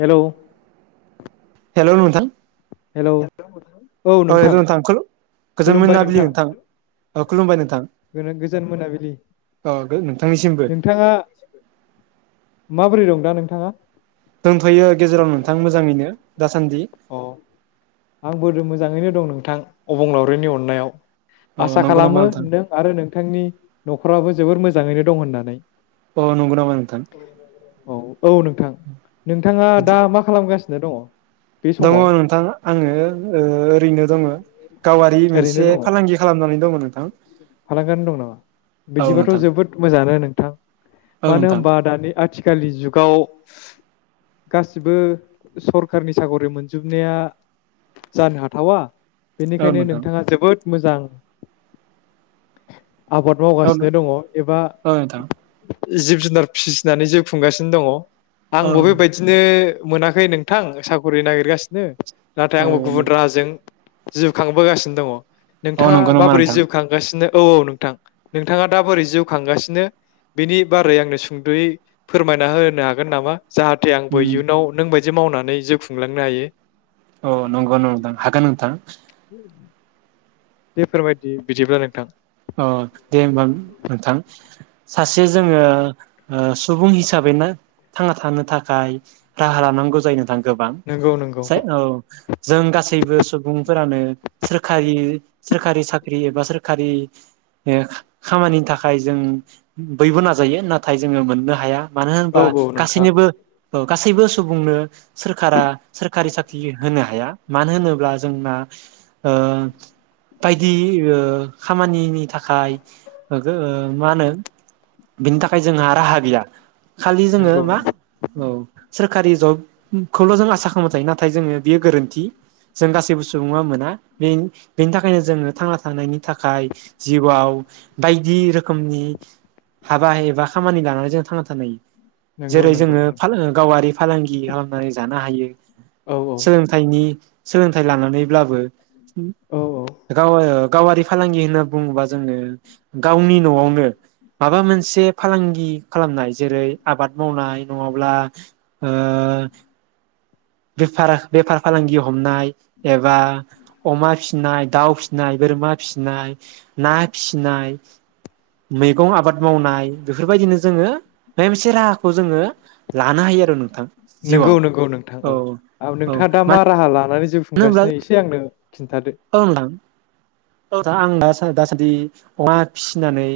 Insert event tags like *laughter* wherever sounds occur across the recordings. हेल' hello नोंथां। क्षक्षंज्ञ hello औ' हेलौ नोंथां, खुलु गोजोन मोनाबिलि नोंथां औ खुलुमबाय नोंथां गोनो- गोजोन मोनाबिलि औ मनोंथांनिसिमबो नोंथाङा माबोरै दं दा नोंथाङा दंथ'यो गेजेराव नोंथां मोजाङैनो‌। दासान्दि आं बोरो मोजाङैनो दं नोंथां अबंलावरिनि अननायाव अ आसा नंगौ नामा खालामो नोंथां नों आरो नोंथांनि न'खर नखराबो जोबोर मोजाङैनो दं होननानै अ नंगौ नामा नोंथां। औ औ नोंथां। नोंथाङा बिदि दा मा खालामगासिनो? नो दङ बे दङ समाव नोंथां आं आङो ओरैनो दङ गावारि मोनसे फालांगि खालामनानै दंमोन नों फालांगारि दं नामा औ बिदिबाथ' नोंथां जोबोद मोजाङानो नोंथां औ मानो नोंथां होनबा दानि आथिखाल आथिखालि जुगाव गासिबो सरखारनि साख'रि मोनजोबनाया जानो हाथावा औ बेनिखायनो नोंथां नोंथाङा जोबोद मोजां आबाद औ मावगासिनो दङ एबा नोंथां जिब जुनार फिसिनानै जिउ खुंगासिनो दङ औ आंबो बेेबायदिनो मोनाखै नोंथां साख'रि नागिरगासिनो नाथाय औ आंबो गुबुन राहाजों जिउ खांबोगासिनो दङ। औ नोंथाङा नंगौ नामा माबोरै नोंथां जिउखां थिनो औ औ नोंथां नोंथाङा दा बोरै जिउ खांगासिनो बेनि बारै आंनो सुंद'यै फोरमायना होनो हागोन नामा? जाहाथे आंबो इयुनाव नोंबाय मावनानै जिउ खुंलांनो हायो अ नंगौ नामा नोथां हागोन नोंथां। *inaudible* बेेफोरबायदि बिदिब्ला नोंथां अ दे होमबा नोंथां सासे जोङो ओ सुबुं हिसाबैना थांना थानो थाखाय राहा लानांगौ जायो नोंथां। गोबां नंगौ नंगौ जाय औ जों गासैबो सुबुंफोरानो सोरखारि सोरखारि साख्रि एब बा सोरखारि ओ खामानिनि थाखाय जों बयबो नाजायो नाथाय जोङो मोननो हाया मानो औ होनबा नोंथां गासैनिबो औ गासैबो सुबुंनो सोरखारा सोरखारि साख्रि होनो हाया मानो होनोब्ला जोंना ओ बायदि ओ खामानिनि थाखाय गो मा होनो बिनि थाखाय जोंहा राहा गैया खालि जोङो नंगौ मा नंगौ औ सोरखारि जबखौल' जों आसा खालामबाय थायो नाथाय जोङो बेयो गोरोन्थि जों गासैबो सुबुङा मोना बे बेनि थाखायनो जोङो थांना थानायनि थाख खाय जिउआव बायदि रोखोमनि हाबा एबा खामानि लानानै जों थांना थानो हायो। नंगौ जेरै नंगौ जोङो फा नोंथां गावारि फालांगि खालामनानै जानो हायो औ औ सोलोंथाइनि सोलों थाइ लानानैब्लाबो औ औ गाव ओ गावारि होनना बुङोबा जोङो गावनि न'आवनो माबा मोनसे फालांगि खालामनाय जेरै आबाद मावनाय नङाब्ला ओ बेफारा बेफार फालांगि हमनाय एबा अमा फिनाय दाउ फिनाय बोरमा फिसिनाय ना फिसिनाय मैगं आबाद मावनाय बेफोरबायदिनो जोङो बे मोनसे राहाखौ जोङो लानो हायो आरो नोंथां नंगौ जिउआव नंगौ नोंथां औ औ नोंथाङा दा मा राहा लानानै जिउ होनोब्ला खुंगासिनो एसे आंनो खिन्थादो *unintelligible* दासादि अमा फिसिनानै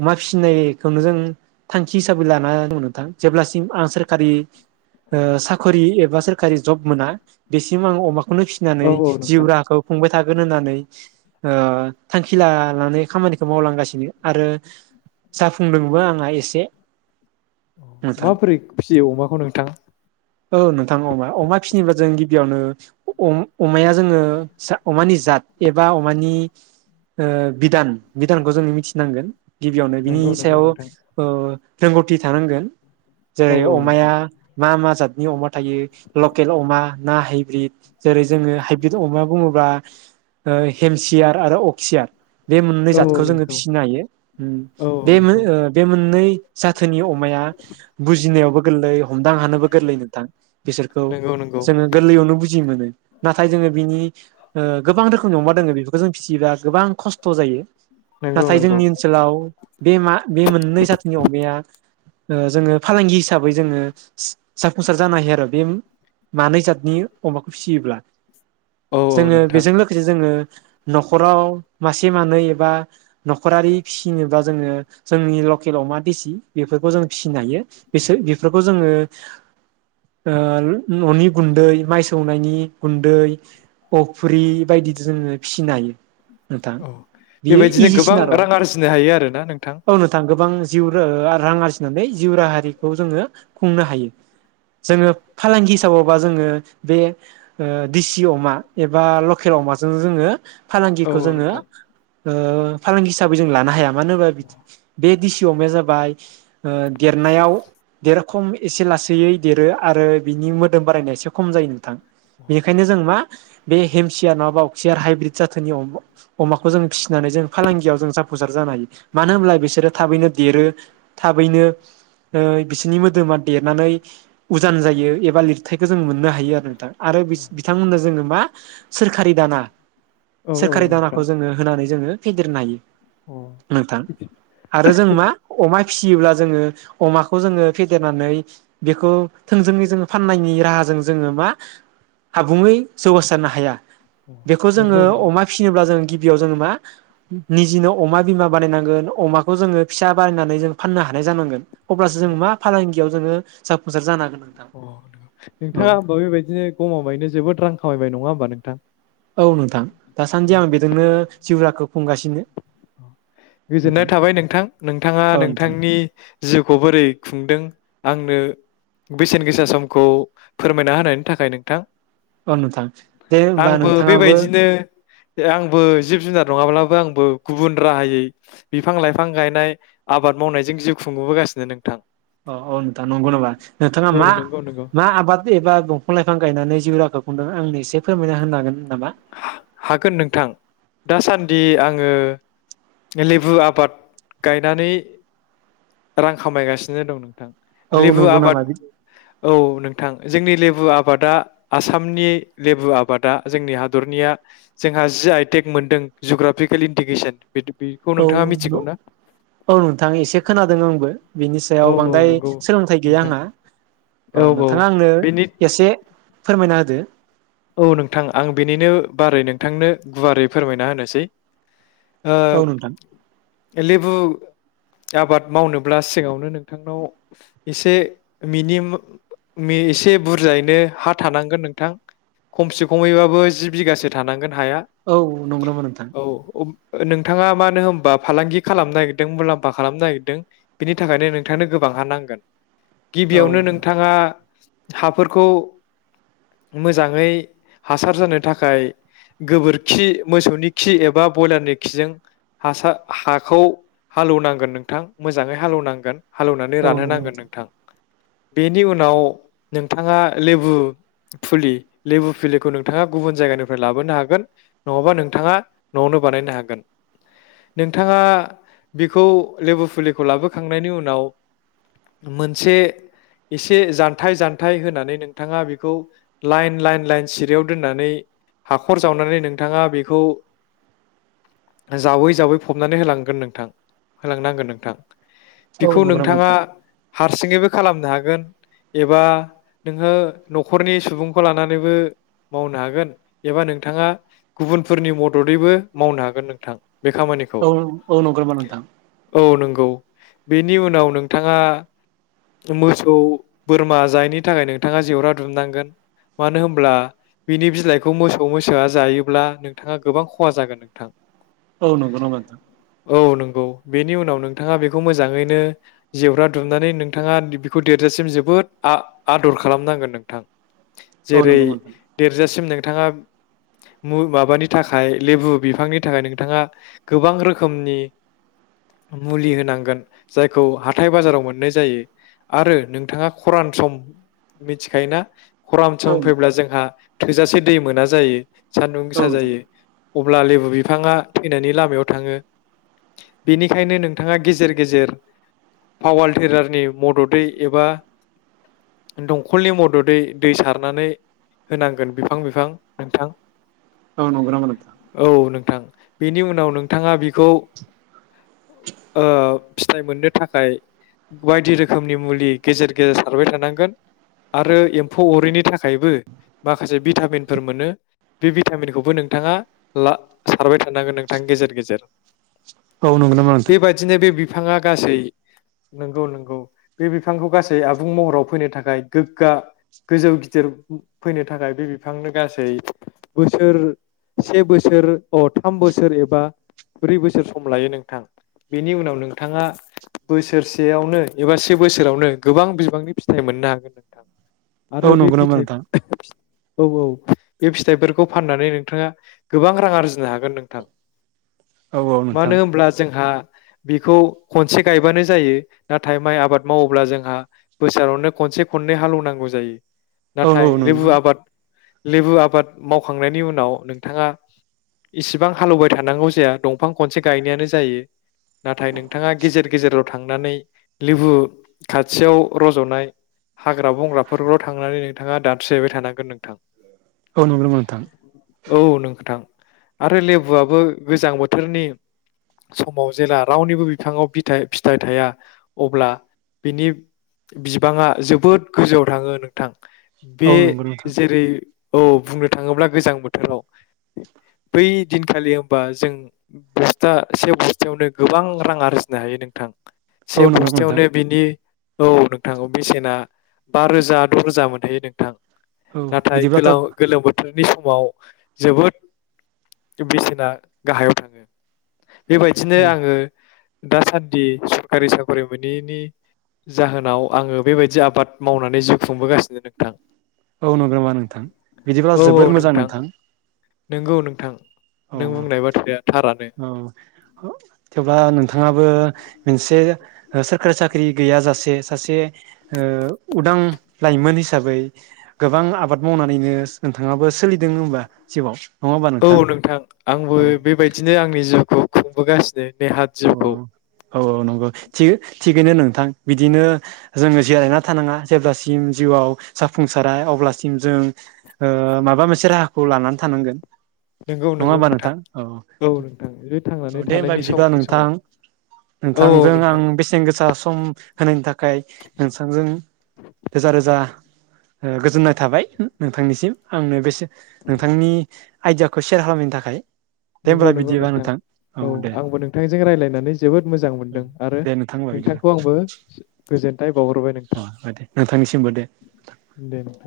अमा फिसिनायखौनो जों थांखि हिसाबै लानानैथां जेब्लासिम आं सोरखारि औ साखरि एबा सोरखारि जब मोना बेसिम आं अमा नो फिसिनानै औ जिउ नोंथां राहाखौ खुंबाय थाग होगोन होननानै ओ थांखि लानानै खामानिखौ मावलांगासिनो आरो जाफुंदोंबो आंहा एसे नोंथां माबोरै फियो अमाखौ नोंथां औ नों थां अमा अमा फिनोबा जों बेयावनो अमाया जोङो अमानि जात एबा अमानि बिधान बिधानखौ जोङो मिथिनांगोन गिबियावनो बिनि नंगौ नंगौ सायाव नोंथां ओ रोंगौथि थानांगोन। औ जेरै औ नोंथां अमाया मा मा जादों *inaudible* नि अमा थायो लकेल अमा ना हाइब्रिद। जेरै जोङो हाइब्रिद अमा बुङोब्ला हेमसियार आरो अक्सियार। बे मोननै औ औ जादखौ जोङो नोंगौ फिसिनो हायो औ औ बे नोंथां बे मोननै जाथोनि अमाया बुजिनायावबो गोरलै हमदां हानोबो गोरलै नो बिसोरखौ नंगौ नंगौ जोङो गोरलैयावनो बुजि मोनो नाथाय जोङो नि। *unintelligible* गोबां रोखोमनि अमा दङो बेखौ जों फिसियोर *unintelligible* गोबां खस्थ' जायो। नंगौ नाथाय नंगौ जोंनि ओनसोलाव बे मा बे मोननै जाथिनि अमाया जोङो फालांगि हिसाबै जोङो सफंसार जानो हायो आरो बे मानै जाथ *unintelligible* नि अमाखौ फिसियोब्ला औ औ जोङो नोंथां बेजों लोगोसे जोङो न'खराव मासे मानै एबा न'खरारि फिसिनोबा जोङो जोंनि लकेल अमा देसि बेफोरखौ जों फिसिनो हायो। औ बिसोर बेफोरखौ जोङो द *inaudible* ं *inaudible* न'नि गुन्दै माइ। सौनायनि गुन्दै। अफुरि बायदि जोङो फिसिनोहायो। औ बेबायदिनो गोबां रां आरजिनो हायो आरोना नोंथां। औ गोबां जिउ र रां आरजिनानै जिउ राहारिखौ जोङो खुंनो हायो। जोङो फालांगि हिसाबावबा जोङो बे ओ देसि अमा एबा लकेल अमाजों जोङो। औ फालांगिखौ औ जोङो। नोंथां ओ फालांगि हिसाबै जों लानो हायाम। मानो होनोबा बि दिसि। म जाबाय ओ देरनायाव देरखम एसे लासैयै। देरो आरो बिनि मोदोम बारायनाय एसे खम जायो नोंथां। बेनिखायनो जों मा। बे हेमसिया नङाबा अक्सियार हाइब्रिद जाथोनि अमा अमाखौ जों फिसिनानै जों फालांगियाव जों जाफुंसार जानो हायो। मानो होनब्ला बिसोरो। थाबैनो देरो थाबैनो ओ बिसोरनि मोदोमा देरनानै। उजान जायो एबा लिरथायखौ जों मोननो हा हायो आरो नोंथां आरो बि बिथांमोननो जोङो मा सोरखारि दाना। औ औ सोरखारि नोंथां दानाखौ जोङो होनानै जोङो। फेदेरनाय अ नोंथां आरो जों मा अमाय फिसियोब्ला जोङो अमाखौ जोङो फेदेरनानै बेखौ। थोंजोङै जोङो फाननायनि राहाजों जोङो मा आबुङै जौगासारनो हाया। अ बेखौ जोङो नंगौ नंगौ अमा फिसिनोब्ला जों गि गिबियाव जोङो मा निजिनो अमा बिमा बानायनांगोन अमाखौ जोङो फिसा बानायनानै जों फाननो हानाय जानांगोन। अब्लासो जों मा फालांगि बियाव जोङो साफुंसार जानांग अ नोंथाङा होमबा बेबायदिनो गमामायैनो जोबोद रां खामायबाय नङा होमबा नों थां औ नोंथां दासान्दि आं बेजोंनो जिउराखौ। खुंगासिनो। औ गोजोननाय नोंथां थाबाय नोंथां नोंथाङा औ नोंथां नोंथांनि जिउखौ बोरै खुंदों। आंनो बेसेन गोसा समखौ फोरमायना होनायनि थाखाय नोंथां। औ नोंथां दे होमबा नोंथाङाबो। ए आंबो जिब जुनार नङाब्लाबो आंबो गुबुन राहायै बिफां लाइफां गायनाय आबाद मावनायजों जिउ खुंबोबोगासिनो नोंथां। औ औ नोंथां नंगौ नामा नोंथाङा औ नंगौ नंगौ मा-मा आबाद एबा दंफां लाइफां गायनानै जिउ राखौ। हमदों आंनो एसे फोरमायना होनो हागोन नामा। हागोन नोंथां दासान्दि आङो लेबु आबाद गायनानै रां खामायगासिनो दं नोंथां। औ लेबु नंगौ आबाद नामा औ नों थां जोंनि लेबु आबादा आसामनि लेबु आबादा जोंनि हा हादरनिया जोंहा जि आइ टेक मोनदों जुग्राफिकेिल इन्डिकेसन बेखौ औ नोंथाङा मिथिगौ ना औ नोंथां एसे खोनादों आंबो बेनि औ सायाव औ बांद्राय नंगौ सोलोंथाइ गैया नोंथां आंहा औ नोंथाङा आंनो एसे फोरमायना होदो औ नोंथां आं बेनिनो बारै नोंथांनो गुवारै फोरमायना होनोसै ओ औ नोंथां लेबु आबाद मावनोब्ला सिगाङावनो नोंथांनाव एसे मिनि एसे बुरजायैनो हा थानांगोन नोंथां खमसे खमैबाबो जि बिघासो थानांगोन हाया औ नंगौ नामा नोंथां औ अब- नोंथाङा मानो होनबा फालांगि खालामनो नागिरदों मुलाम्फा खालामनो नागिरदों बिनि थाखायनो नोंथांनो गोबां हा नांगोन औ गिबियावनो नोंथाङा हाफोरखौ मोजां मोजाङै हासार जानो थाखाय गोबोरखि मोसौनि खि एबा ब्रयलारनि खिजों हासार हाखौ हालौवनांगोन नोंथां मोजाङै हालौवनांगोन हालौवनानै औ रानहो नंगौ नांगोन नोंथां बेनि उनाव नोंथाङा लेबु फुलि लेबु फुलिखौ नोंथाङा गुबुन जायगानिफ्राय लाबोनो हागोन नङाबा नोंथाङा न'आवनो बानायनो हागोन नोंथाङा बेखौ लेबु फुलिखौ लाबोखांनायनि उनाव मोनसे एसे जान्थाय जान्थाय होनानै नोंथाङा बेखौ लाइन लाइन लाइन सिरियाव दोननानै हाखर जावनानै नोंथाङा बेखौ जावै जावै फबनानै होलांगोन नोंथां होलांनांगोन नोंथां औ बेखौ नंगौ नामा नोंथाङा नोंथां हारसिङैबो खालामनो हागोन एबा नोङो न'खरनि सुबुं खौ लानानैबो मावनो हागोन एबा नोंथाङा गुबुनफोरनि मददैबो मावनो हागोन नोंथां बे खामानिखौ औ औ नंगौ नामा नोंथां औ नंगौ गौ बेनि उनाव नोंथाङा मोसौ बोरमा जायिनि थाखाय नोंथाङा जेवरा दुमनांगोन मानो होनब्ला बिनि बिलाइखौ मोसौ मोसोआ जायोब्ला नोंथाङा गोबां खहा जागोन नोंथां औ नंगौ नामा नोंथां औ नंगौ बेनि उनाव नोंथाङा बेखौ मोजाङैनो जिउरा दुमनानै नोंथाङा बेखौ देरजासिम जोबोद आ आदर खालामनांगोन नोंथां औ नंगौ जेरै नामा नोंथां देरजासिम नों नोंथाङा माबानि थाखाय लेबु बिफांनि थाखाय नोंथाङा गोबां रोखोमनि मुलि होनांगोन जायखौ हाथाय बाजाराव मोननाय जायो आरो नोंथाङा खरान सम मिथिखायोना खरान औ सम नोंथां फैब्ला जोंहा थोजासे दै मोना जायो सान्दुं औ गोसा नोंथां जायो अब्ला लेबु बिफाङा थैनायनि लामायाव थाङो बेनिखायनो नोंथाङा गेजेर गेजेर पावार टिलारनि मददै एबा दंखलनि मददै दै सारनानै होनांगोन बिफां बिफां नोंथां अ नंगौ नामा नोंथां थां बेनि उनाव नोंथाङा बि खौ ओ फिथाइ मोननो थाखाय बायदि रोखोमनि मुलि गेजेर गेजेर सारबाय थानांगोन आरो एम्फ एम्फौ अरैनि थाखायबो माखासे भिटामिनफोर मोनो बे भिटामिनखौबो नोंथाङा ला सारबाय थानांगोन नोंथां गेजेर गेजेर औ नंगौ नामा नोंथां फाङा गासै नंगौ नंगौ बे बिफांखौ गासै आबुं महराव फैनो थाखाय गोग्गा गोजौ गिदिर फैनो थाखाय बे बिफांनो गासै बोसोर से बोसोर अ थाम बोसोर एबा ब्रै बोसोर सम लायो नोंथां बेनि उनाव नोंथाङा बोसोरसेयावनो एबा से बोसोरावनो गोबां बिबांनि फिथाइ मोननो हागोन नोंथां औ आरो बे नंगौ नामा फिथाइ नोंथां औ औ बे फिथाइफोरखौ फाननानै नोंथाङा गोबां रां आरजिनो हागोन नोंथां औ औ नोंथां मानो होनब्ला जोंहा बेखौ खनसे गायबानो जायो नाथाय माइ आबाद मावोब्ला जोंहा बोसोरावनो खनसे खननै हालौनांगौ जायो औ औ नाथाय लेबु नंगौ आबाद लेबु आबाद मावखांनायनि उनाव नोंथाङा इसिबां हालेवबाय थानांगौ जाया दंफां खनसे गायनायानो जायो नाथाय नोंथाङा गेजेर गेजेरद थांनानै लेबु खाथियाव रज'नाय हाग्रा बंग्रा फोरग्र थांनानै नोंथाङा दानस्रिहैबाय थानांगोन नोंथां औ नंगौ नामा नोंथां? औ नोंथां आरो लेबुआबो गोजां बोथोरनि समाव जेला रावनिबो बिथाङाव बिथाय फिथाइ थाया अब्ला बिनि बिबाङा जोबोद गोजौ थाङो नोंथां। औ बे नंगौ नोंथां जेरै औ बुंनो थाङोब्ला गोजां बोथोराव बै दिनखालि होनबा जों बस्था से बस्थायावनो गोबां रां आरजिनो हायो नोंथां। औ से नंगौ नामा नोंथां बस्थायावनो बेनि औ नोंथां औ बेसेना बा रोजा द' रोजा मोनहोयो नोंथां। औ नाथाय बिदिब्लाथ' गोलाव गोलोम बोथोर नि समाव जोबोद ओ बेसेना गाहायाव थाङो। बेबायदिनो औ आङो दासान्दि सरखारि साकरि मोनैनि जाहोनाव आङो बेबायदि आबाद मावनानै जिउ खुंबोगासिनो नोंथां। औ नंगौ नामा नोंथां? बिदिब्ला जोबोर मोजां नोंथां। नोंगौ नोंथां। औ नों बुंनाय बाथ्राया थारानो अ औ ओ थेवब्ला नोंथाङाबो मोनसे ओ सोरखारि साख्रि गैयाजासे सासे ओ उदां लाइमोन हिसाबै गोबां आबाद मावनानैनोस नोंथाङाबो सोलिदों होनबा जिउआव। नङा होमबा नोंथां? थां आंबो औ बेबायदिनो आंनि जिउखौ खुंबो गासि औ अ औ अ नंगौ। थियो थिगैनो नोंथां बिदिनो जोङो जिरायना थानाङा जेब्लासिम जिउआव जाफुंसारा अब्लासिम जों ओ माबा मोनसे राहाखौ लानानै थानांगोन। नोंगौ नोंगौ नोंथां औ नोंथां बे थांनानै थानायनि सम समाव थां औ औ नोंथांजों आं नोंथां बेसेन गोसा सम होनायनि थाख खाय नोंथांजों रोजा रोजा ओ गोजोननाय थाबाय नोंथांनिसिम आंनो बेसेन नोंथांनि आइडियाखो सेयार खालामनायनि थाखाय दे नोंगौ होमब्ला नोंगौ बिदिबा नोंथां औ दे आंबो नोंथांजों थों रायलायनानै जोबोद मोजां मोनदों आरो दे नोंथां होमबा बिदिब्ला नोंथांखौ आंबो गोजोन्थों। अ दे नोंथांनिसिमबो दे। दे नोंथां